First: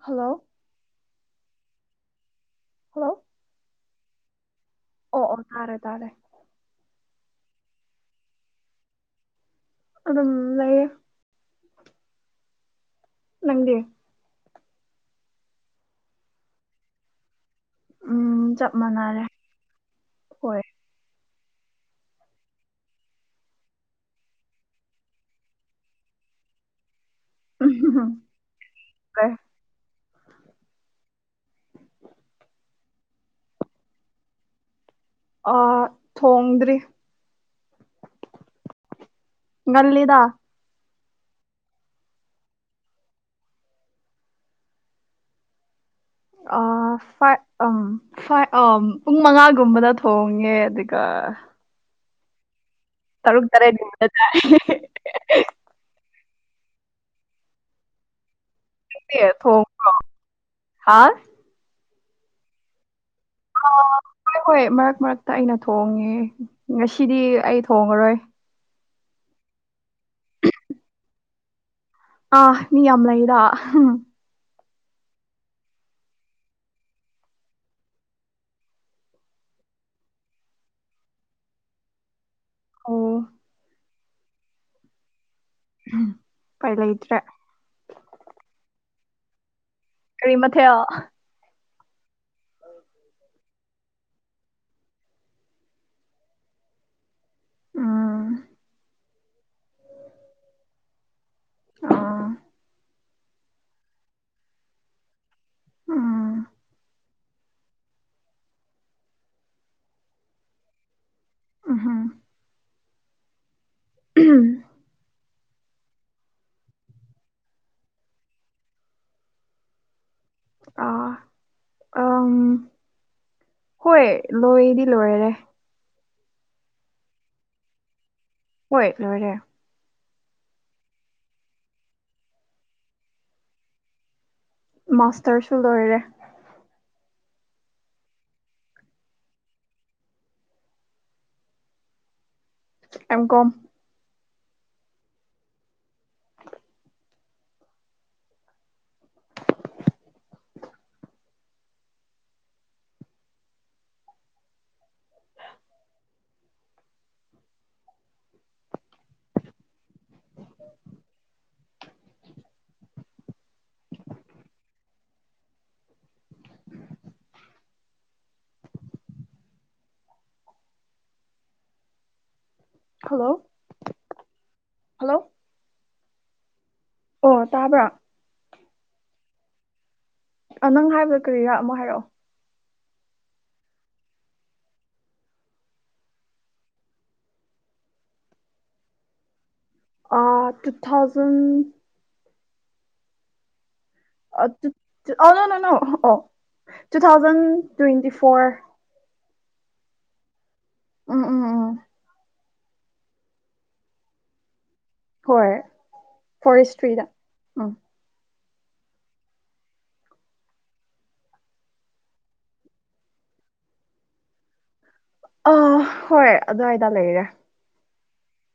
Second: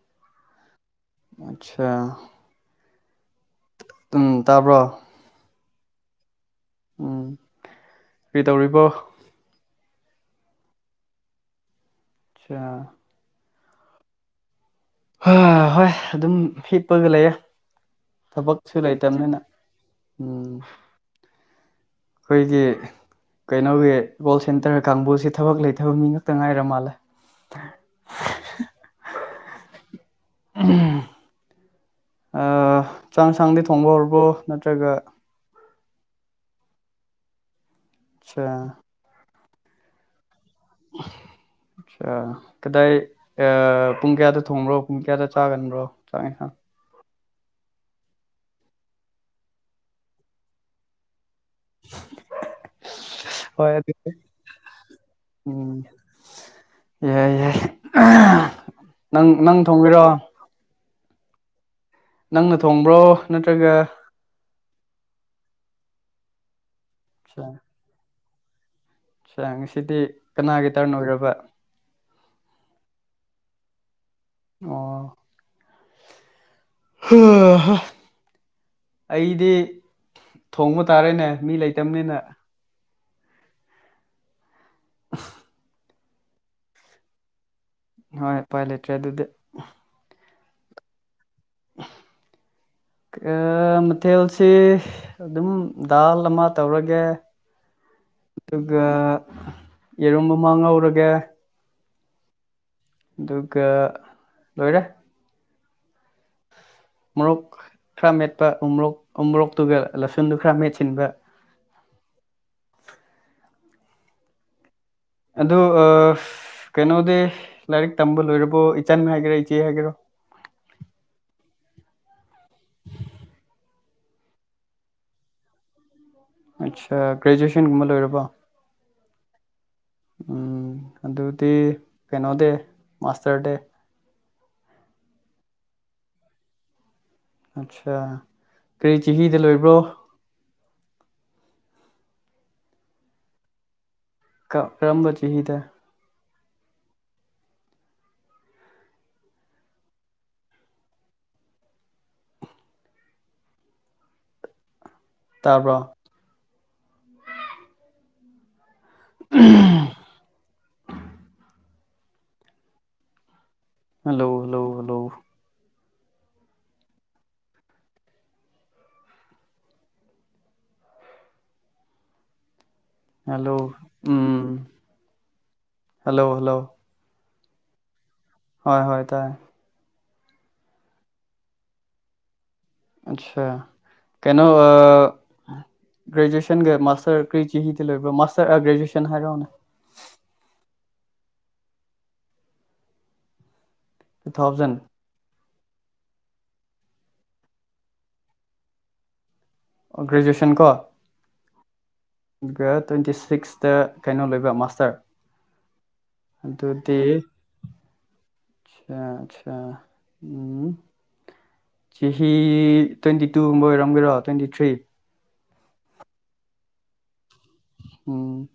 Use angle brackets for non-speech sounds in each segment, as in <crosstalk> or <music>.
hello ꯑꯠꯆꯥ hello ꯎꯝ ꯇꯥꯕ꯭ꯔꯣ ꯑꯣ ꯑꯣ ꯇꯥꯔꯦ ꯇꯥꯔꯦ ꯎꯝ ꯀꯔꯤꯇꯧꯔꯤꯕꯣ ꯑꯗꯨꯝ ꯂꯩꯌꯦ ꯑꯆꯥ ꯅꯪꯗꯤ ꯍ ꯍꯣꯏ ꯑꯗꯨꯝ ꯍꯤꯞꯄꯒ ꯂꯩꯌꯦ ꯎꯝ ꯆꯞ ꯊꯕꯛꯁꯨ ꯃꯥꯟꯅꯔꯦ ꯂꯩꯇꯕꯅꯤꯅ ꯎꯝ ꯍꯣꯏ ꯑꯈꯣꯏꯗꯤ ꯀꯩꯅꯣꯒꯤ ꯒꯣꯜ ꯁꯦꯟꯇꯔ ꯀꯥꯡꯕꯨꯁ ꯊꯕꯛ ꯂꯩꯊꯕ ꯃꯤ ꯉꯥꯛꯇ ꯉꯥꯏꯔ ꯃꯥꯜꯂꯦ ꯎꯝ ꯀ ꯎꯝ ꯑ ꯆꯥꯡ ꯁꯥꯡꯗꯤ ꯊꯣꯡꯕ ꯍꯧꯔꯕꯣ ꯅꯠꯇ꯭ꯔꯒ ꯑ ꯊꯣꯡꯗ꯭ꯔꯤ ꯑꯆꯥ ꯉꯜꯂꯤꯗ <inaudible> ꯑ ꯀꯗꯥꯏ ꯑ ꯄꯨꯡ ꯀꯌꯥꯗ ꯊꯣꯡꯕ꯭ꯔꯣ ꯄꯨꯡ ꯀꯌꯥꯗ ꯆꯥꯒꯟꯕ꯭ꯔꯣ ꯆꯥꯛ ꯏꯁꯥꯡ ꯑ ꯐꯥꯏꯚ ꯑ ꯐꯥꯏꯚ ꯑꯥ ꯄꯨꯡ ꯃꯉꯥꯒꯨꯝꯕꯗ ꯊꯣꯡꯉꯦ ꯑꯗꯨꯒ <unintelligible> ꯇꯔꯨꯛ ꯍꯣꯏ ꯇꯔꯦꯠ ꯑꯗꯨꯗꯤ ꯀꯨꯝꯕꯗ ꯇꯥꯏ ꯎꯝ ꯌꯥꯏ ꯌꯥꯏ ꯅꯪꯗꯤ ꯅꯪ ꯅꯪ ꯊꯣꯡꯕ꯭ꯔꯣ ꯊꯣꯡꯒꯦꯔꯣ ꯍꯥ ꯅꯪꯅ ꯊꯣꯡꯕ꯭ꯔꯣ ꯅꯠꯇ꯭ꯔꯒ ꯍꯣꯏ ꯍꯣꯏ ꯃꯔꯛ ꯃꯔꯛꯇ ꯑꯩꯅ ꯊꯣꯡꯉꯦ ꯉꯁꯤꯗꯤ ꯑꯩ ꯊꯣꯉꯔꯣꯏ ꯑꯆꯥ ꯉꯁꯤꯗꯤ ꯀꯅꯥꯒꯤ ꯇꯔꯟ ꯑꯣꯏꯔꯕ ꯑ ꯃꯤ ꯌꯥꯝ ꯂꯩꯗ ꯑꯣ ꯍꯥ ꯍꯥ ꯑꯩꯗꯤ ꯊꯣꯡꯕ ꯇꯥꯔꯦꯅꯦ ꯃꯤ ꯂꯩꯇꯕꯅꯤꯅ ꯑꯣ <inaudible> ꯄꯥꯏ ꯂꯩꯇ꯭ꯔꯦ ꯍꯣꯏ ꯄꯥꯏ ꯂꯩꯇ꯭ꯔꯦ ꯑꯗꯨꯗꯤ ꯀꯔꯤ ꯃꯊꯦꯜ <inaudible> ꯑ ꯃꯊꯦꯜꯁꯤ ꯑꯗꯨꯝ ꯗꯥꯜ ꯑꯃ ꯇꯧꯔꯒꯦ ꯎꯝ ꯗꯨꯒ ꯌꯦꯔꯨꯝ ꯑꯃꯥ ꯉꯧꯔꯒꯦ ꯑꯥ ꯗꯨꯒ ꯂꯣꯏꯔꯦ ꯎꯝ ꯃꯣꯔꯣꯛ ꯈꯔ ꯃꯦꯠꯄ ꯎꯣꯃꯣꯔꯣꯛ ꯎꯣꯃꯣꯔꯣꯛꯇꯨꯒ ꯂꯁꯟꯗꯨ ꯈꯔ ꯃꯦꯠꯁꯤꯟꯕ ꯎꯝꯍꯨꯝ ꯎꯝ ꯑꯗꯨ ꯑ ꯀꯩꯅꯣꯗꯤ ꯂꯥꯏꯔꯤꯛ ꯇꯝꯕ ꯂꯣꯏꯔꯕꯣ ꯏꯆꯟ ꯍꯥꯏꯒꯦꯔꯥ ꯏꯆꯦ ꯍꯥꯏꯒꯦꯔꯣ ꯑꯥ ꯑꯝ ꯍꯣꯏ ꯂꯣꯏꯗꯤ ꯂꯣꯏꯔꯦ ꯑꯠꯁꯥ ꯒ꯭ꯔꯦꯖꯨꯑꯦꯁꯟꯒꯨꯝꯕ ꯂꯣꯏꯔꯕꯣ ꯍꯣꯏ ꯂꯣꯏꯔꯦ ꯎꯝ ꯑꯗꯨꯗꯤ ꯀꯩꯅꯣꯗꯤ ꯃꯥꯁꯇꯔ ꯗꯤ ꯃꯥꯁꯇꯔꯁꯨ ꯂꯣꯏꯔꯦ ꯑꯠꯁꯥ ꯀ꯭ꯔꯤ ꯆꯍꯤꯗ ꯂꯣꯏꯕ꯭ꯔꯣ ꯑꯦꯝ ꯀꯣꯝ ꯀ ꯀꯔꯝꯕ ꯆꯍꯤꯗ ꯇꯥꯕ꯭ꯔꯣ ꯎꯝ hello hello hello hello hello ꯎꯝ ꯍꯜꯂꯣ ꯍꯜꯂꯣ ꯍꯜꯂꯣ ꯑꯣ ꯇꯥꯕ꯭ꯔꯥ ꯍꯣꯏ ꯍꯣꯏ ꯇꯥꯏ ꯅꯪ ꯍꯥꯏꯕ ꯀꯔꯤꯔ ꯑꯃꯣ ꯍꯥꯏꯔꯑꯣ ꯑꯆꯥꯥ ꯀꯩꯅꯣ ꯑꯥ ꯒ꯭ꯔꯦꯖꯨꯑꯦꯁꯟꯒ ꯃꯥꯁꯇꯔ ꯀ꯭ꯔꯤ ꯆꯍꯤꯗ ꯂꯣꯏꯕ ꯃꯥꯁꯇꯔ ꯑ ꯒ꯭ꯔꯦꯖꯨꯑꯦꯁꯟ ꯍꯥꯏꯔꯧꯅꯦ ꯑꯥ ꯇꯨ ꯊꯥꯎꯖꯟ ꯑꯥ ꯇꯨ ꯇꯨ ꯑꯣ ꯅꯣ ꯅꯣ ꯅꯣ ꯑꯣ ꯇꯨ ꯊꯥꯎꯖꯟ ꯇ꯭ꯋꯦꯟꯇꯤ ꯐꯣꯔ ꯑꯣ ꯒꯦꯖꯨꯌꯦꯁꯟ ꯀꯣ ꯎꯝ ꯎꯝ ꯎꯝ ꯗꯨꯒ ꯇ꯭ꯋꯦꯟꯇꯤ ꯁꯤꯛꯁꯇ ꯀꯩꯅꯣ ꯂꯣꯏꯕ ꯃꯥꯁꯇꯔ ꯍꯣꯏ ꯑꯗꯨꯗꯤ ꯐꯣꯔꯦꯁꯇ꯭ꯔꯤꯗ ꯎꯝ ꯁꯥ ꯑꯆꯥ ꯎꯝ ꯆꯤꯍꯤ ꯇ꯭ꯋꯦꯟꯇꯤ ꯇꯨꯒꯨꯝꯕ ꯑꯣꯏꯔꯝꯒꯦꯔꯣ ꯇ꯭ꯋꯦꯟꯇꯤ ꯊ꯭ꯔꯤ ꯑ ꯍꯣꯏ ꯑꯗ꯭ꯋꯥꯏꯗ ꯂꯩꯔꯦ ꯎꯝ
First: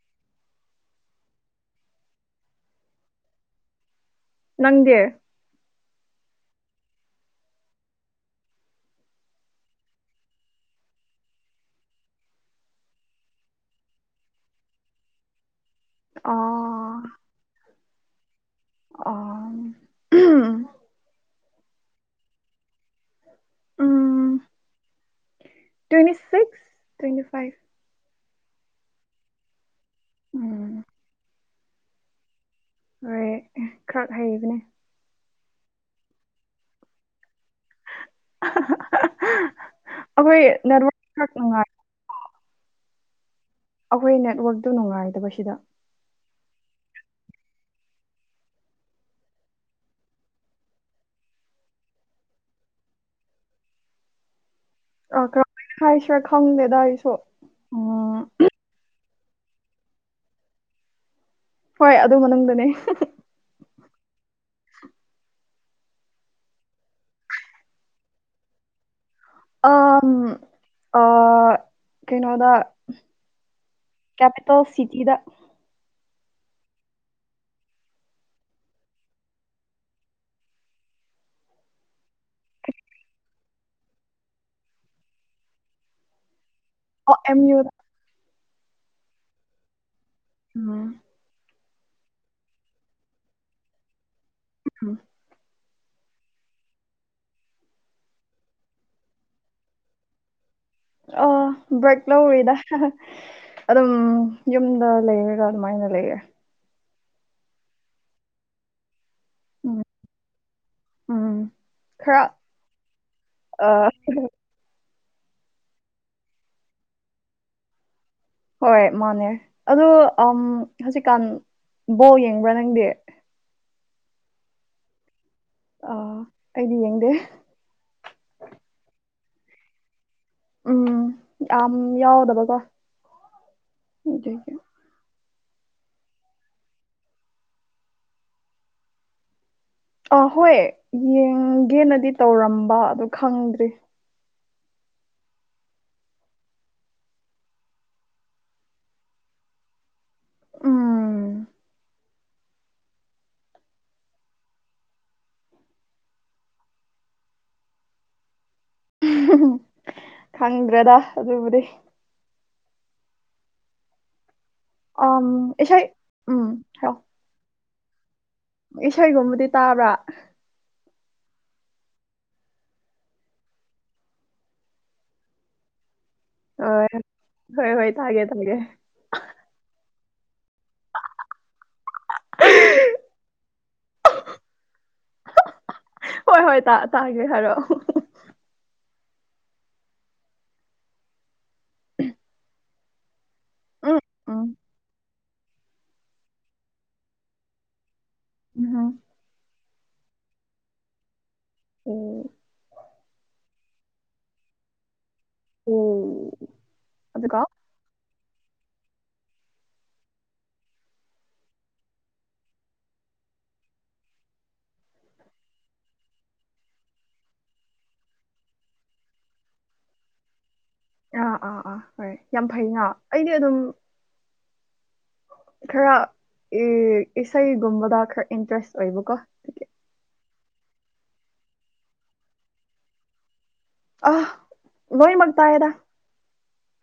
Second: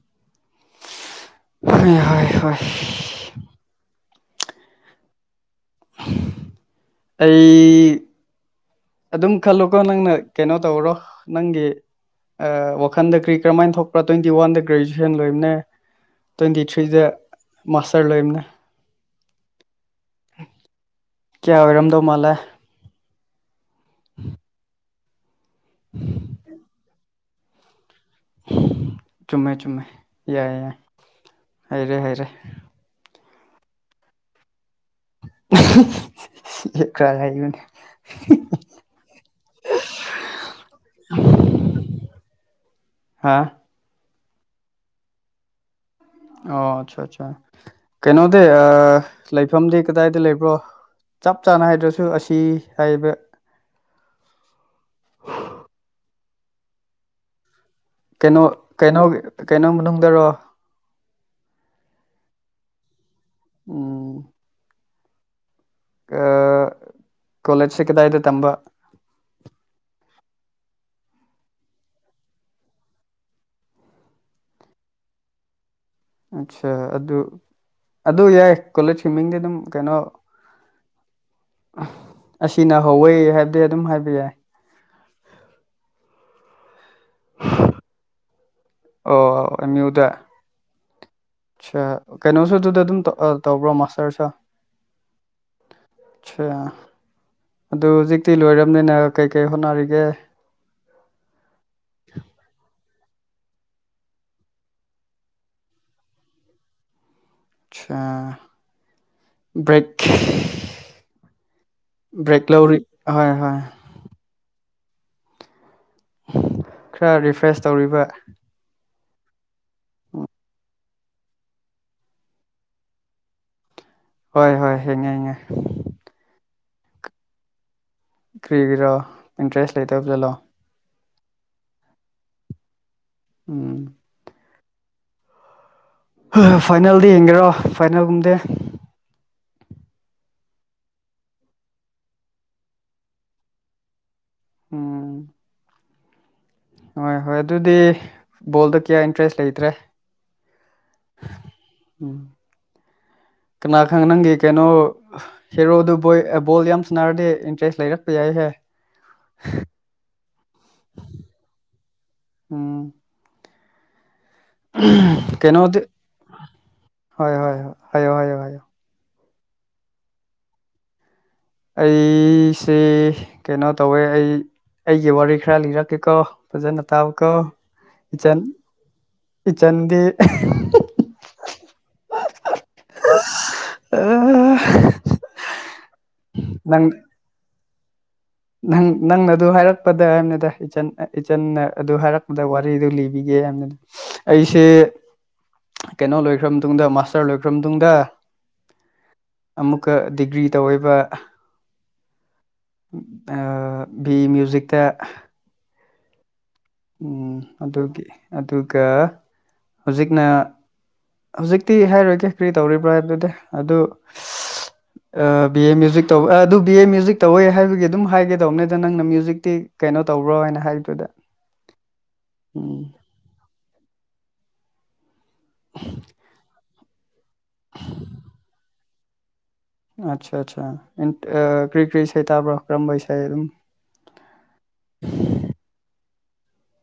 ꯍ ꯍꯣꯏ ꯍꯣꯏ ꯅꯪꯗꯤ ꯑꯩ ꯑꯗꯨꯝ ꯈꯜꯂꯨꯀꯣ ꯅꯪꯅ ꯀꯩꯅꯣ ꯇꯧꯔꯣ ꯅꯪꯒꯤ ꯋꯥꯈꯟꯗ ꯀ꯭ꯔꯤ ꯀꯔꯝꯥꯏꯅ ꯊꯣꯛꯄ꯭ꯔꯥ ꯇ꯭ꯋꯦꯟꯇꯤ ꯋꯥꯟꯗ ꯒ꯭ꯔꯦꯖꯨꯑꯦꯁꯟ ꯂꯣꯏꯕꯅꯦ ꯑ ꯇ꯭ꯋꯦꯇꯤ ꯊ꯭ꯔꯤꯗ ꯃꯥꯁꯇꯔ ꯂꯣꯏꯕꯅꯦ ꯑꯣ ꯀꯌꯥ ꯑꯣꯏꯔꯝꯗꯧ ꯃꯥꯜꯂꯦ ꯇ꯭ꯋꯦꯟꯇꯤ ꯁꯤꯛꯁ ꯇ꯭ꯋꯦꯟꯇꯤ ꯐꯥꯏꯚ ꯆꯨꯝꯃꯦ ꯆꯨꯝꯃꯦ ꯌꯥꯏ ꯌꯥꯏ ꯎꯝ ꯍꯩꯔꯦ ꯍꯩꯔꯦ ꯍꯣꯏ ꯈꯔ ꯍꯩꯕꯅꯦ <unintelligible> ꯈꯔ ꯍꯩꯕꯅꯦ ꯑꯩꯈꯣꯏ ꯅꯔ ꯍꯥꯥ ꯑꯩꯈꯣꯏ ꯅꯦꯠꯋꯥꯛꯇꯨ ꯅꯨꯡꯉꯥꯏꯗꯕꯁꯤꯗ ꯑꯣ ꯑꯠꯁꯥ ꯑꯠꯁꯥ ꯀꯩꯅꯣꯗꯤ ꯂꯩꯐꯝꯗꯤ ꯀꯗꯥꯏꯗ ꯂꯩꯕ꯭ꯔꯣ ꯆꯞ ꯆꯥꯅ ꯍꯥꯏꯗ꯭ꯔꯁꯨ ꯑꯁꯤ ꯍꯥꯏꯕ ꯑ ꯀꯔꯝꯃꯩꯅ ꯍꯥꯏꯁꯤꯔꯥ ꯈꯪꯗꯦꯑꯩꯁꯨ ꯀꯩꯅꯣ ꯀꯩꯅꯣ ꯀꯩꯅꯣ ꯃꯅꯨꯡꯗꯔꯣ ꯍꯣꯏ ꯑꯗꯨ ꯃꯅꯨꯡꯗꯅꯦ ꯎꯝ ꯀ ꯀꯣꯂꯦꯖꯁꯦ ꯀꯗꯥꯏꯗ ꯇꯝꯕ ꯑꯥꯝ ꯑꯥ ꯀꯩꯅꯣꯗ ꯀꯦꯄꯤꯇꯦꯜ ꯁꯤꯇꯤꯗ ꯑꯠꯆꯥ ꯑꯗꯨ ꯑꯗꯨ ꯌꯥꯏ ꯀꯣꯂꯦꯖꯀꯤ ꯃꯤꯡꯗꯤ ꯑꯗꯨꯝ ꯀꯩꯅꯣ ꯑꯁꯤꯅ ꯍꯧꯋꯦ ꯍꯥꯏꯕꯗꯤ ꯑꯗꯨꯝ ꯍꯥꯏꯕ ꯌꯥꯏ ꯑꯣ ꯑꯦꯝ ꯌꯨꯗ ꯑꯣ ꯑꯦꯝ ꯌꯨꯗ ꯎꯝ ꯁꯥ ꯀꯩꯅꯣꯁꯨ ꯗꯨꯗ ꯑꯗꯨꯝ ꯇꯧꯕ꯭ꯔꯣ ꯃꯥꯁꯇꯔꯁꯨ ꯎꯝ ꯁꯥ ꯑꯗꯨ ꯍꯧꯖꯤꯛꯇꯤ ꯂꯣꯏꯔꯕꯅꯤꯅ ꯀꯩꯀꯩ ꯍꯣꯠꯅꯔꯤꯒꯦ ꯑꯥ ꯕ꯭ꯔꯦꯛ ꯂꯧꯔꯤꯗ ꯑꯗꯨꯝ ꯌꯨꯝꯗ ꯂꯩꯔꯒ ꯑꯗꯨꯃꯥꯏꯅ ꯂꯩꯔꯦ ꯁꯥ ꯎꯝ ꯕ꯭ꯔꯦꯛ ꯎꯝ ꯈꯔ ꯕ꯭ꯔꯦꯛ ꯂꯧꯔꯤ ꯍꯣꯏ ꯍꯣꯏ ꯑ ꯈ꯭ꯔꯥ ꯔꯤꯐ꯭ꯔꯦꯁ ꯇꯧꯔꯤꯕ ꯍꯣꯏ ꯃꯥꯅꯦ ꯑꯗꯨ ꯍꯧꯖꯤꯛꯀꯥꯟ ꯕꯣꯜ ꯌꯦꯡꯕ꯭ꯔꯥ ꯅꯪꯗꯤ ꯍꯣꯏ ꯍꯣꯏ ꯍꯦꯡꯉꯦ ꯍꯦꯡꯉꯦ ꯑꯣ ꯑꯩꯗꯤ ꯌꯦꯡꯗꯦ ꯀ꯭ꯔꯤꯒꯤꯔꯣ ꯏꯟꯇ꯭ꯔꯦꯁ ꯂꯩꯇꯕ ꯖꯥꯠꯂꯣ ꯎꯝ ꯌꯥꯝ ꯌꯥꯎꯗꯕꯀꯣ ꯎꯝ ꯑꯗꯨꯒꯤ ꯍ ꯐꯥꯏꯅꯦꯜꯗꯤ ꯌꯦꯡꯒꯦꯔꯣ ꯐꯥꯏꯅꯦꯜꯒꯨꯝꯗꯦ ꯑ ꯍꯣꯏ ꯌꯦꯡꯒꯦꯅꯗꯤ ꯇꯧꯔꯝꯕ ꯑꯗꯨ ꯈꯪꯗ꯭ꯔꯤ ꯎꯝ ꯍꯣꯏ ꯍꯣꯏ ꯑꯗꯨꯗꯤ ꯕꯣꯜꯗ ꯀꯌꯥ ꯏꯟꯇ꯭ꯔꯦꯁ ꯂꯩꯇ꯭ꯔꯦ ꯎꯝ ꯎꯝ ꯀꯅꯥ ꯈꯪ ꯅꯪꯒꯤ ꯀꯩꯅꯣ ꯍꯦꯔꯣꯗꯨ ꯕꯣꯏ ꯕꯣꯜ ꯌꯥꯝ ꯁꯥꯟꯅꯔꯗꯤ ꯏꯟꯇ꯭ꯔꯦꯁ ꯂꯩꯔꯛꯄ ꯌꯥꯏꯍꯦ ꯈꯪꯗ꯭ꯔꯦꯗ ꯑꯗꯨꯕꯨꯗꯤ ꯎꯝ ꯑꯝ ꯀꯩꯅꯣꯗꯤ ꯏꯁꯩ ꯎꯝ ꯍꯥꯏꯌꯣ ꯍꯣꯏ ꯍꯣꯏ ꯍꯣꯏ ꯍꯥꯏꯌꯣ ꯍꯥꯏꯌꯣ ꯍꯥꯏꯌꯣ ꯏꯁꯩꯒꯨꯝꯕꯗꯤ ꯇꯥꯕ꯭ꯔꯥ ꯑꯩꯁꯦ ꯀꯩꯅꯣ ꯇꯧꯋꯦ ꯑꯩ ꯑꯩꯒꯤ ꯋꯥꯔꯤ ꯈ꯭ꯔ ꯂꯤꯔꯛꯀꯦꯀꯣ ꯐꯖꯅ ꯍꯣꯏ ꯇꯥꯎꯀꯣ ꯍꯣꯏ ꯍꯣꯏ ꯇꯥꯒꯦ ꯏꯆꯟ ꯇꯥꯒꯦ ꯏꯆꯟꯗꯤ ꯑ <unintelligible> ꯍꯣꯏ ꯍꯣꯏ ꯇꯥ ꯇꯥꯒꯦ ꯍꯥꯏꯔꯛꯑꯣ ꯅꯪ ꯅꯪꯅ ꯑꯗꯨ ꯍꯥꯏꯔꯛꯄꯗ ꯍꯥꯏꯅꯤꯗ ꯢꯆꯟ ꯏꯆꯟꯅ ꯑꯗꯨ ꯍꯥꯏꯔꯛꯄꯗ ꯋꯥꯔꯤꯗꯨ ꯂꯤ ꯂꯤꯒꯦ ꯌꯥꯝꯅꯤꯗ ꯎꯝ ꯎꯝ ꯑꯩꯁꯦ ꯀꯩꯅꯣ ꯂꯣꯏꯈ꯭ꯔ ꯃꯇꯨꯡꯗ ꯃꯥꯁꯇꯔ ꯂꯣꯏꯈ꯭ꯔ ꯃꯇꯨꯡꯗ ꯎꯝ ꯍꯝ ꯑꯃꯨꯛꯀ ꯗꯤꯒ꯭ꯔꯤ ꯇꯧꯋꯦꯕ ꯑꯣ ꯑ ꯕꯤ ꯃꯌꯨꯖꯤꯛ ꯇꯥ ꯎꯃ ꯎꯝ ꯑꯗꯨꯒꯤ ꯑꯗꯨꯒ ꯍꯧꯖꯤꯛꯅ ꯍꯧꯖꯤꯛꯇꯤ ꯍꯥꯏꯔꯣꯏꯒꯦ ꯀꯔꯤ ꯇꯧꯔꯤꯕ꯭ꯔꯥ ꯍꯥꯏꯕꯗꯨꯗꯤ ꯑꯗꯨ <unintelligible> ꯑꯥ ꯕꯤ ꯑꯦ ꯃ꯭ꯌꯨꯖꯤꯛ ꯇꯧꯕ ꯑꯥ ꯑꯗꯨ ꯕꯤ ꯑꯦ ꯃ꯭ꯌꯨꯖꯤꯛ ꯇꯧꯋꯦ ꯍꯥꯏꯕꯒꯤ ꯑꯗꯨꯝ ꯍꯥꯏꯒꯦ ꯇꯧꯕꯅꯦꯗ ꯅꯪꯅ ꯃ꯭ꯌꯨꯖꯤꯛꯇꯤ ꯀꯩꯅꯣ ꯇꯧꯕ꯭ꯔꯣ ꯍꯥꯏꯅ ꯍꯥꯏꯔꯤꯗꯨꯗ ꯑꯥ ꯑꯥ ꯑꯥ ꯍꯣꯏ ꯌꯥꯝ ꯐꯩꯅꯥ ꯑꯩꯗꯤ ꯑꯗꯨꯝ ꯈꯔ ꯑꯦ ꯏꯁꯩꯒꯨꯝꯕꯗ ꯈꯔ ꯏꯟꯇꯔꯦꯁ ꯑꯣꯏꯕꯀꯣ ꯑꯆꯥ ꯑꯆꯥ ꯏꯟ ꯑꯥ ꯀ꯭ꯔꯤ ꯀ꯭ꯔꯤ ꯏꯁꯩ ꯇꯥꯕꯔꯥ ꯀꯔꯝꯕꯥ ꯏꯁꯩ ꯑꯗꯨꯝ ꯑꯥ ꯂꯣꯏꯃꯛ ꯇꯥꯏꯗ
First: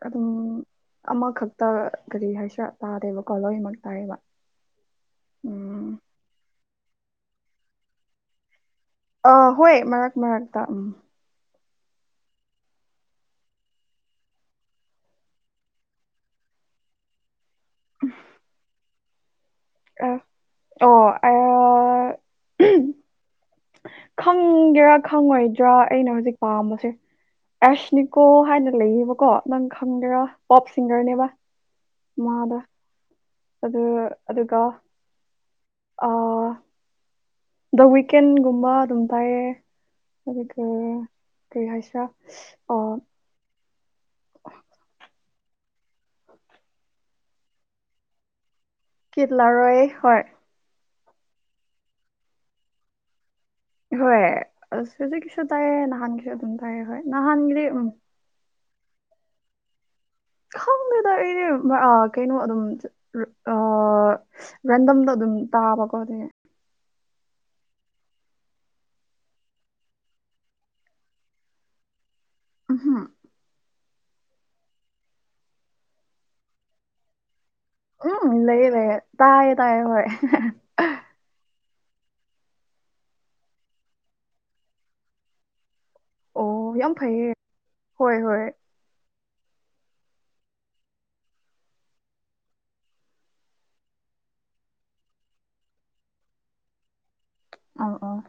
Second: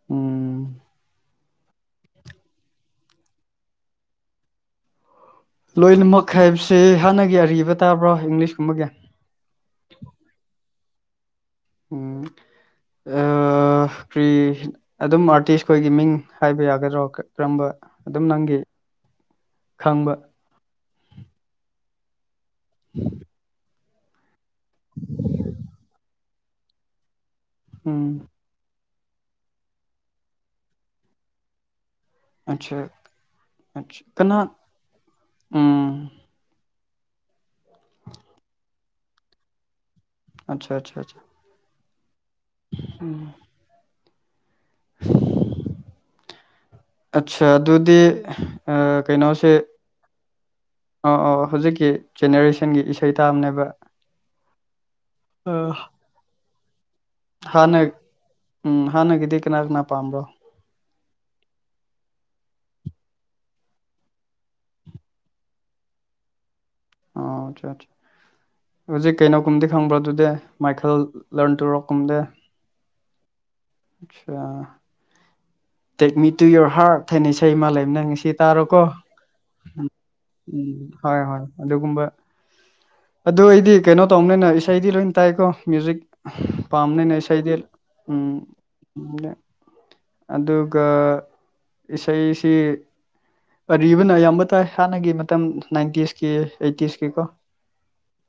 ꯑꯗꯨꯝ ꯎꯝ ꯑꯃꯈꯛꯇ ꯀꯔꯤ ꯍꯥꯏꯁꯤꯔꯥ ꯇꯥꯗꯦꯕꯀꯣ ꯂꯣꯏꯃꯛ ꯇꯥꯏꯌꯦꯕ ꯎꯝ ꯂꯣꯏꯅꯃꯛ ꯍꯥꯏꯕꯁꯦ ꯍꯥꯟꯅꯒꯤ ꯑꯔꯤꯕ ꯇꯥꯕ꯭ꯔꯣ ꯏꯪꯂꯤꯁꯀꯨꯝꯕꯒꯤ ꯑꯥ ꯍꯣꯏ ꯃꯔꯛ ꯃꯔꯛꯇꯥ ꯎꯝ ꯎꯝ ꯑꯥ ꯑꯥ ꯀꯔꯤ ꯑꯗꯨꯝ ꯑꯥꯔꯇꯤꯁ ꯈꯣꯏꯒꯤ ꯃꯤꯡ ꯍꯥꯏꯕ ꯌꯥꯒꯗ꯭ꯔꯣ ꯀꯔꯝꯕ ꯑꯗꯨꯝ ꯅꯪꯒꯤ ꯈꯪꯕ ꯑ ꯑꯣ ꯑꯥ <unintelligible> ꯈꯪꯒꯦꯔꯥ ꯈꯪꯉꯣꯏꯗ꯭ꯔꯥ ꯑꯩꯅ ꯍꯧꯖꯤꯛ ꯄꯥꯝꯕꯁꯦ ꯑꯦꯁꯅꯤꯀꯣ ꯎꯝ ꯍꯥꯏꯅ ꯂꯩꯌꯦꯕꯀꯣ ꯅꯪ ꯈꯪꯒꯦꯔꯥ ꯄꯣꯞ ꯁꯤꯡꯒꯔꯅꯦꯕ ꯃꯗꯨ ꯑꯆꯥ ꯑꯗꯨ ꯑꯆꯥ ꯀꯅꯥ ꯑꯗꯨꯒ ꯎꯝ ꯑꯥ ꯗ ꯋꯤꯀꯦꯟꯒꯨꯝꯕ ꯑꯗꯨꯝ ꯇꯥꯏꯌꯦ ꯑꯗꯨꯒ ꯑꯆꯥ ꯑꯆꯥ ꯑꯆꯥ ꯀꯔꯤ ꯍꯥꯌꯁꯤꯔꯥ ꯑ ꯎꯝ <unintelligible> ꯑꯇꯆꯥ ꯑꯗꯨꯗꯤ ꯑꯥ ꯀꯤꯠ ꯀꯩꯅꯣꯁꯦ ꯂꯥꯔꯣꯏ ꯍꯣꯏ ꯑꫭ ꯑꫭ ꯍꯧꯖꯤꯛꯀꯤ ꯖꯦꯅꯦꯔꯦꯁꯟꯒꯤ ꯏꯁꯩ ꯇꯥꯕꯅꯦꯕ ꯍꯣꯏ ꯍꯧꯖꯤꯛꯁꯨ ꯇꯥꯏꯌꯦ ꯅꯍꯥꯟꯁꯨ ꯑꯗꯨꯝ ꯇꯥꯏꯌꯦ ꯍꯣꯏ ꯅꯍꯥꯟꯒꯤꯗꯤ ꯍꯥꯟꯅ ꯎꯝ ꯎꯝ ꯍꯥꯟꯅꯒꯤꯗꯤ ꯀꯅꯥ ꯀꯅꯥ ꯄꯥꯝꯕ ꯈꯪꯗꯦꯗ ꯑꯩꯗꯤ ꯑ ꯀꯩꯅꯣ ꯑꯗꯨꯝ ꯑ ꯔꯦꯟꯗꯝꯗꯣ ꯑꯗꯨꯝ ꯇꯥꯕꯀꯣ ꯑꯗꯨꯒꯤ ꯑꯣ ꯑꯠꯆꯥ <unintelligible> ꯍꯧꯖꯤꯛ ꯀꯩꯅꯣꯒꯨꯝꯗꯤ ꯈꯪꯕ꯭ꯔꯗꯨꯗꯤ ꯃꯥꯏꯈꯜ <unintelligible> ꯒꯨꯝꯕꯗꯤ <unintelligible> ꯑꯆꯥ take me to your heart <unintelligible> ꯏꯁꯩ ꯑꯃ ꯅꯪ ꯉꯁꯤ ꯎꯝ ꯂꯩꯌꯦ ꯇꯥꯔꯣꯀꯣ ꯂꯩꯌꯦ ꯇꯥꯏꯌꯦ ꯇꯥꯏꯌꯦ ꯍꯣꯏ ꯎꯝ ꯍꯣꯏ ꯍꯣꯏ ꯑꯗꯨꯒꯨꯝꯕ ꯑꯗꯨ ꯑꯩꯗꯤ ꯀꯩꯅꯣ ꯇꯧꯅꯤꯅ ꯏꯁꯩꯗꯤ ꯂꯣꯏ ꯇꯥꯏꯀꯣ ꯃ꯭ꯌꯨꯖꯤꯛ ꯑꯣ ꯌꯥꯝ ꯄꯥꯝꯕꯅꯤꯅ ꯐꯩꯌꯦ ꯏꯁꯩꯗꯤ ꯍꯣꯏ ꯎꯝ ꯍꯣꯏ <unintelligible> ꯑꯗꯨꯒ ꯏꯁꯩꯁꯤ ꯑꯔꯤꯕꯅ ꯑꯌꯥꯝꯕ ꯇꯥꯏ ꯍꯥꯟꯅꯒꯤ ꯃꯇꯝ ꯅꯥꯏꯟꯇꯤꯁꯀꯤ ꯑꯥꯏꯇꯤꯁꯀꯤ ꯀꯣ ꯑꯧ ꯑꫭ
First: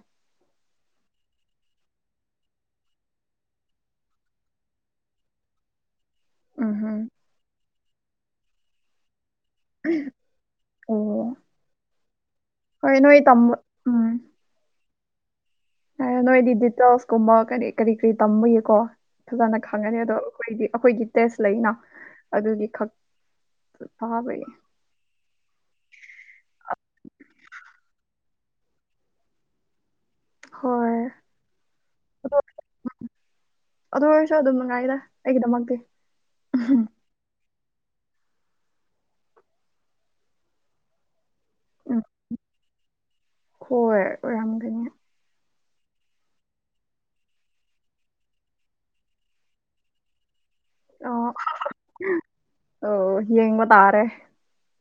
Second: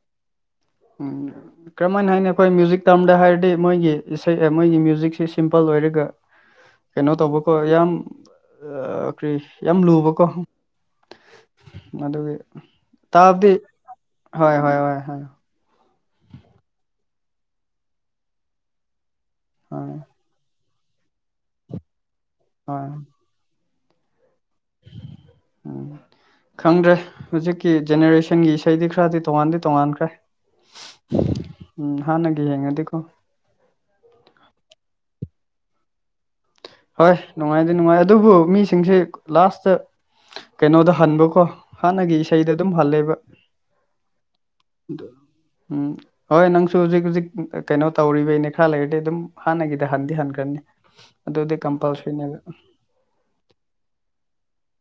ꯎꯝ ꯀꯔꯝꯍꯥꯏꯅ ꯍꯥꯏꯅꯤ ꯑꯩꯈꯣꯏ ꯃ꯭ꯌꯨꯖꯤꯛ ꯇꯥꯝꯗ ꯍꯥꯏꯔꯗꯤ ꯃꯣꯏꯒꯤ ꯏꯁꯩ ꯃꯣꯏꯒꯤ ꯃ꯭ꯌꯨꯖꯤꯛꯁꯤ ꯁꯤꯝꯄꯜ ꯑꯣꯏꯔꯒ ꯎꯝ ꯍꯨꯝ ꯀꯩꯅꯣ ꯇꯧꯕꯀꯣ ꯌꯥꯝ <unintelligible> ꯀ꯭ꯔꯤ ꯌꯥꯝ ꯂꯨꯕꯀꯣ ꯑꯣ ꯑꯗꯨꯒꯤ ꯍꯣꯏ ꯅꯣꯏ ꯇꯥꯕꯗꯤ ꯇꯝꯕ ꯎꯝ ꯍꯣꯏ ꯍꯣꯏ ꯍꯣꯏ ꯍꯣꯏ ꯅꯣꯏꯗꯤ ꯗꯤꯇꫭꯛꯁ ꯀꯨꯝꯕ ꯀꯔꯤ ꯀꯔꯤ ꯀꯔꯤ ꯇꯝꯕꯒꯤꯀꯣ ꯐꯖꯅ ꯈꯪꯒꯅꯤ ꯍꯣꯏ ꯑꯗꯣ ꯑꯩꯈꯣꯏꯗꯤ ꯑꯩꯈꯣꯏꯒꯤ ꯇꯦꯁ ꯂꯩꯅ ꯑꯗꯨꯒꯤ ꯍꯣꯏ ꯈꯛ ꯐꯥꯕꯒꯤ ꯎꯝ ꯈꯪꯗ꯭ꯔꯦ ꯍꯧꯖꯤꯛꯀꯤ ꯖꯦꯅꯦꯔꯦꯁꯟꯒꯤ ꯏꯁꯩꯗꯤ ꯈꯔꯗꯤ ꯇꯣꯉꯥꯟꯗꯤ ꯇꯣꯉꯥꯟꯈ꯭ꯔꯦ ꯍꯣꯏ ꯎꯝ ꯑꯗꯣ ꯍꯥꯟꯅꯒꯤ ꯌꯦꯡꯉꯗꯤꯀꯣ ꯑꯗꯨ ꯑꯣꯏꯔꯁꯨ ꯑꯗꯨꯝ ꯅꯨꯡꯉꯥꯏꯗ ꯑꯩꯒꯤꯗꯃꯛꯇꯤ ꯍꯣꯏ ꯅꯨꯡꯉꯥꯏꯗꯤ ꯅꯨꯡꯉꯥꯏ ꯑꯗꯨꯕꯨ ꯃꯤꯁꯤꯡꯁꯦ ꯂꯥꯁꯇ ꯀꯩꯅꯣꯗ ꯍꯟꯕꯀꯣ ꯎꯝ ꯍꯥꯟꯅꯒꯤ ꯏꯁꯩꯗ ꯑꯗꯨꯝ ꯍꯜꯂꯦꯕ ꯍꯣꯏ ꯑꯣꯏꯔꯝꯒꯅꯤ ꯎꯝ ꯍꯣꯏ ꯅꯪꯁꯨ ꯍꯧꯖꯤꯛ ꯍꯧꯖꯤꯛ ꯀꯩꯅꯣ ꯇꯧꯔꯤꯕꯩꯅꯦ ꯈꯔ ꯂꯩꯔꯗꯤ ꯑꯗꯨꯝ ꯍꯥꯟꯅꯒꯤꯗꯤ ꯍꯟꯗꯤ <unintelligible> ꯑ ꯑꯗꯨꯗꯤ ꯀꯝꯄꯜꯁꯔꯤꯅꯦꯕ ꯑꯣ ꯌꯦꯡꯕ ꯇꯥꯔꯦ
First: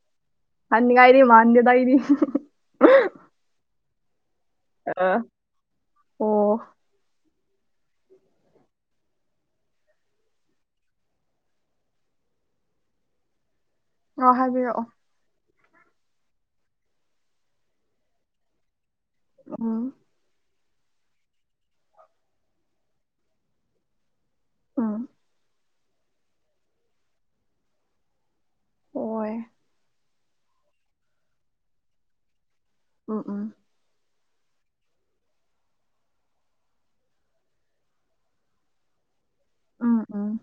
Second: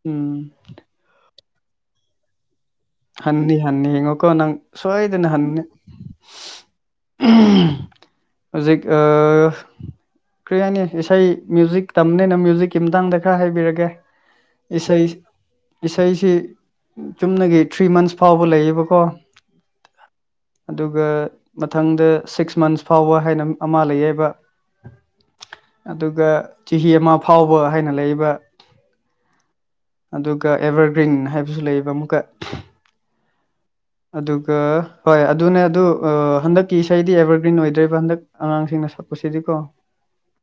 ꯎꯝ ꯍꯟꯅꯤꯉꯥꯏꯗꯤ ꯃꯥꯥꯟꯗꯦꯗ ꯑꯩꯗꯤ <unintelligible> ꯍꯟꯅꯤ ꯍꯟꯅꯤ ꯌꯦꯡꯉꯣꯀꯣ ꯅꯪ ꯑ ꯁꯣꯏꯗꯅ ꯍꯟꯅꯤ ꯑꯣ <unintelligible> ꯍꯧꯖꯤꯛ ꯑ ꯀꯔꯤ ꯍꯥꯏꯅꯤ ꯏꯁꯩ ꯃ꯭ꯌꯨꯖꯤꯛ ꯇꯝꯅꯤꯅ ꯃ꯭ꯌꯨꯖꯤꯛꯀꯤ ꯃꯇꯥꯡꯗ ꯈꯔ ꯍꯥꯏꯕꯤꯔꯛꯀꯦ ꯑ ꯍꯥꯏꯕꯤꯔꯛꯑꯣ ꯏꯁꯩ ꯏꯁꯩꯁꯤ ꯆꯨꯝꯅꯒꯤ ꯊ꯭ꯔꯤ ꯃꯟꯁ ꯐꯥꯎꯕ ꯂꯩꯌꯦꯕꯀꯣ ꯎꯝ ꯑꯗꯨꯒ ꯃꯊꯪꯗ ꯁꯤꯛꯁ ꯃꯟꯁ ꯐꯥꯎꯕ ꯍꯥꯏꯅ ꯑꯃ ꯂꯩꯌꯦꯕ ꯎꯝ ꯑꯗꯨꯒ ꯆꯍꯤ ꯑꯃ ꯐꯥꯎꯕ ꯍꯥꯏꯅ ꯂꯩꯕ ꯑꯣꯏ ꯑꯗꯨꯒ ꯑꯦꯚꯔꯒ꯭ꯔꯤꯟ ꯍꯥꯏꯕꯁꯨ ꯂꯩꯕ ꯑꯃꯨꯛꯀ ꯎꯝ ꯎꯝ ꯑꯗꯨꯒ ꯍꯣꯏ ꯑꯗꯨꯅꯦ ꯑꯗꯨ ꯍꯟꯗꯛꯀꯤ ꯏꯁꯩꯗꯤ ꯑꯦꯕꯔꯒ꯭ꯔꯤꯟ ꯑꯣꯏꯗ꯭ꯔꯦꯕ ꯍꯟꯗꯛ ꯑꯉꯥꯡꯁꯤꯡꯅ ꯁꯛꯄꯁꯤꯗꯤꯀꯣ ꯎꯝ ꯎꯝ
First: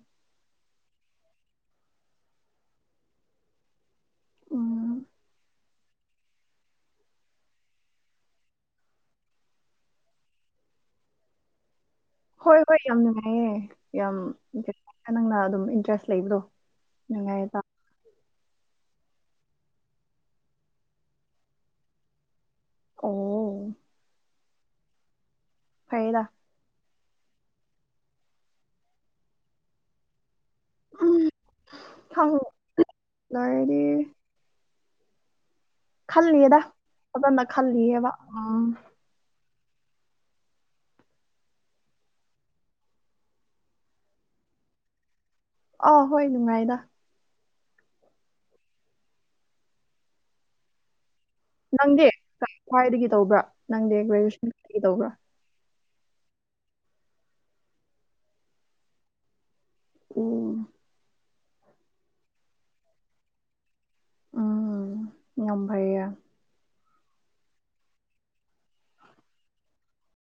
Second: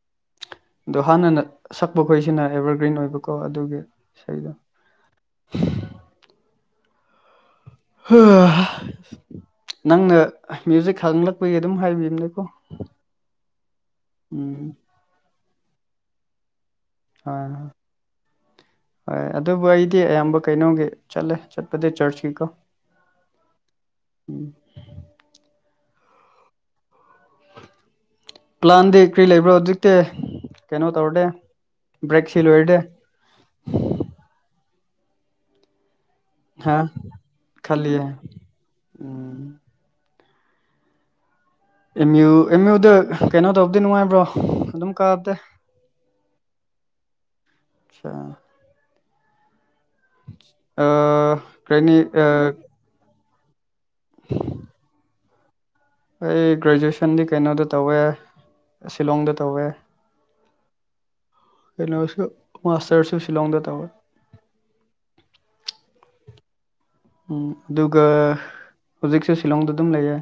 ꯑꯗꯣ ꯍꯥꯟꯅꯅ ꯁꯛꯄ ꯈꯣꯏꯁꯤꯅ ꯑꯦꯕꯔꯒ꯭ꯔꯤꯟ ꯑꯣꯏꯕꯀꯣ ꯑꯗꯨꯒꯤ ꯏꯁꯩꯗꯣ ꯎꯝ ꯅꯪꯅ ꯃꯌꯨꯖꯤꯛ ꯈꯪꯂꯛꯄꯒꯤ ꯑꯗꯨꯝ ꯍꯥꯏꯕꯅꯤꯗ ꯍꯣꯏ ꯍꯣꯏ ꯌꯥꯝ ꯅꯨꯡꯉꯥꯏꯌꯦ ꯌꯥꯝ ꯎꯝ <unintelligible> ꯅꯪꯅ ꯑꯗꯨꯝ ꯏꯟꯇꯔꯦꯁ ꯂꯩꯕꯗꯣ ꯍꯣꯢ ꯅꯨꯡꯉꯥꯏꯌꯦꯕ ꯍꯣꯢ ꯍꯣꯏ ꯑꯗꯨꯕꯨ ꯑꯩꯗꯤ ꯑꯌꯥꯝꯕ ꯀꯩꯅꯣꯒꯤ ꯆꯠꯂꯦ ꯆꯠꯄꯗꯤ ꯆꯔꯆꯒꯤꯀꯣ ꯑꯣ ꯐꯩꯗ ꯄ꯭ꯂꯥꯟꯗꯤ ꯀꯔꯤ ꯂꯩꯕ꯭ꯔꯣ ꯍꯧꯖꯤꯛꯇꯤ ꯀꯩꯅꯣ ꯎꯝ ꯇꯧꯔꯗꯤ ꯕ꯭ꯔꯦꯛ ꯁꯤ ꯂꯣꯏꯔꯗꯤ ꯂꯣꯏꯔꯗꯤ ꯈꯜꯂꯤꯌꯦꯗ ꯍꯥ ꯐꯖꯅ ꯈꯜꯂꯤꯌꯦ ꯈꯜꯂꯤꯌꯦꯕ ꯎꯝ ꯑꯦꯝ ꯌꯨ ꯑꯦꯝ ꯌꯨꯗ ꯀꯩꯅꯣ ꯇꯧꯕꯗꯤ ꯅꯨꯡꯉꯥꯏꯕ꯭ꯔꯣ ꯑꯗꯨꯝ ꯀꯥꯕꯗꯤ ꯑꯥꯎ ꯍꯣꯏ ꯅꯨꯡꯉꯥꯏꯗ ꯑꯆꯥ ꯑꯥ ꯀꯩꯅꯤ ꯅꯪꯗꯤ ꯀ꯭ꯋꯥꯏꯗꯒꯤ ꯇꯧꯕ꯭ꯔꯥ ꯅꯪꯗꯤ ꯒ꯭ꯔꯦꯖꯨꯋꯦꯁꯟꯗꯒꯤ ꯇꯧꯕ꯭ꯔꯥ ꯑꯩ ꯒ꯭ꯔꯦꯖꯨꯑꯦꯁꯟꯗꯤ ꯀꯩꯅꯣꯗ ꯇꯧꯋꯦ ꯁꯤꯂꯣꯡꯗ ꯇꯧꯋꯦ ꯑꯝ ꯀꯩꯅꯣꯁꯨ ꯃꯥꯁꯇꯔ ꯁꯨ ꯁꯤꯂꯣꯡꯗ ꯇꯧꯋꯦ ꯎꯝ ꯌꯥꯝ ꯐꯩꯌꯦ ꯎꯝ ꯑꯗꯨꯒ ꯍꯧꯖꯤꯛꯁꯨ ꯁꯤꯂꯣꯡꯗ ꯑꯗꯨꯝ ꯂꯩꯌꯦ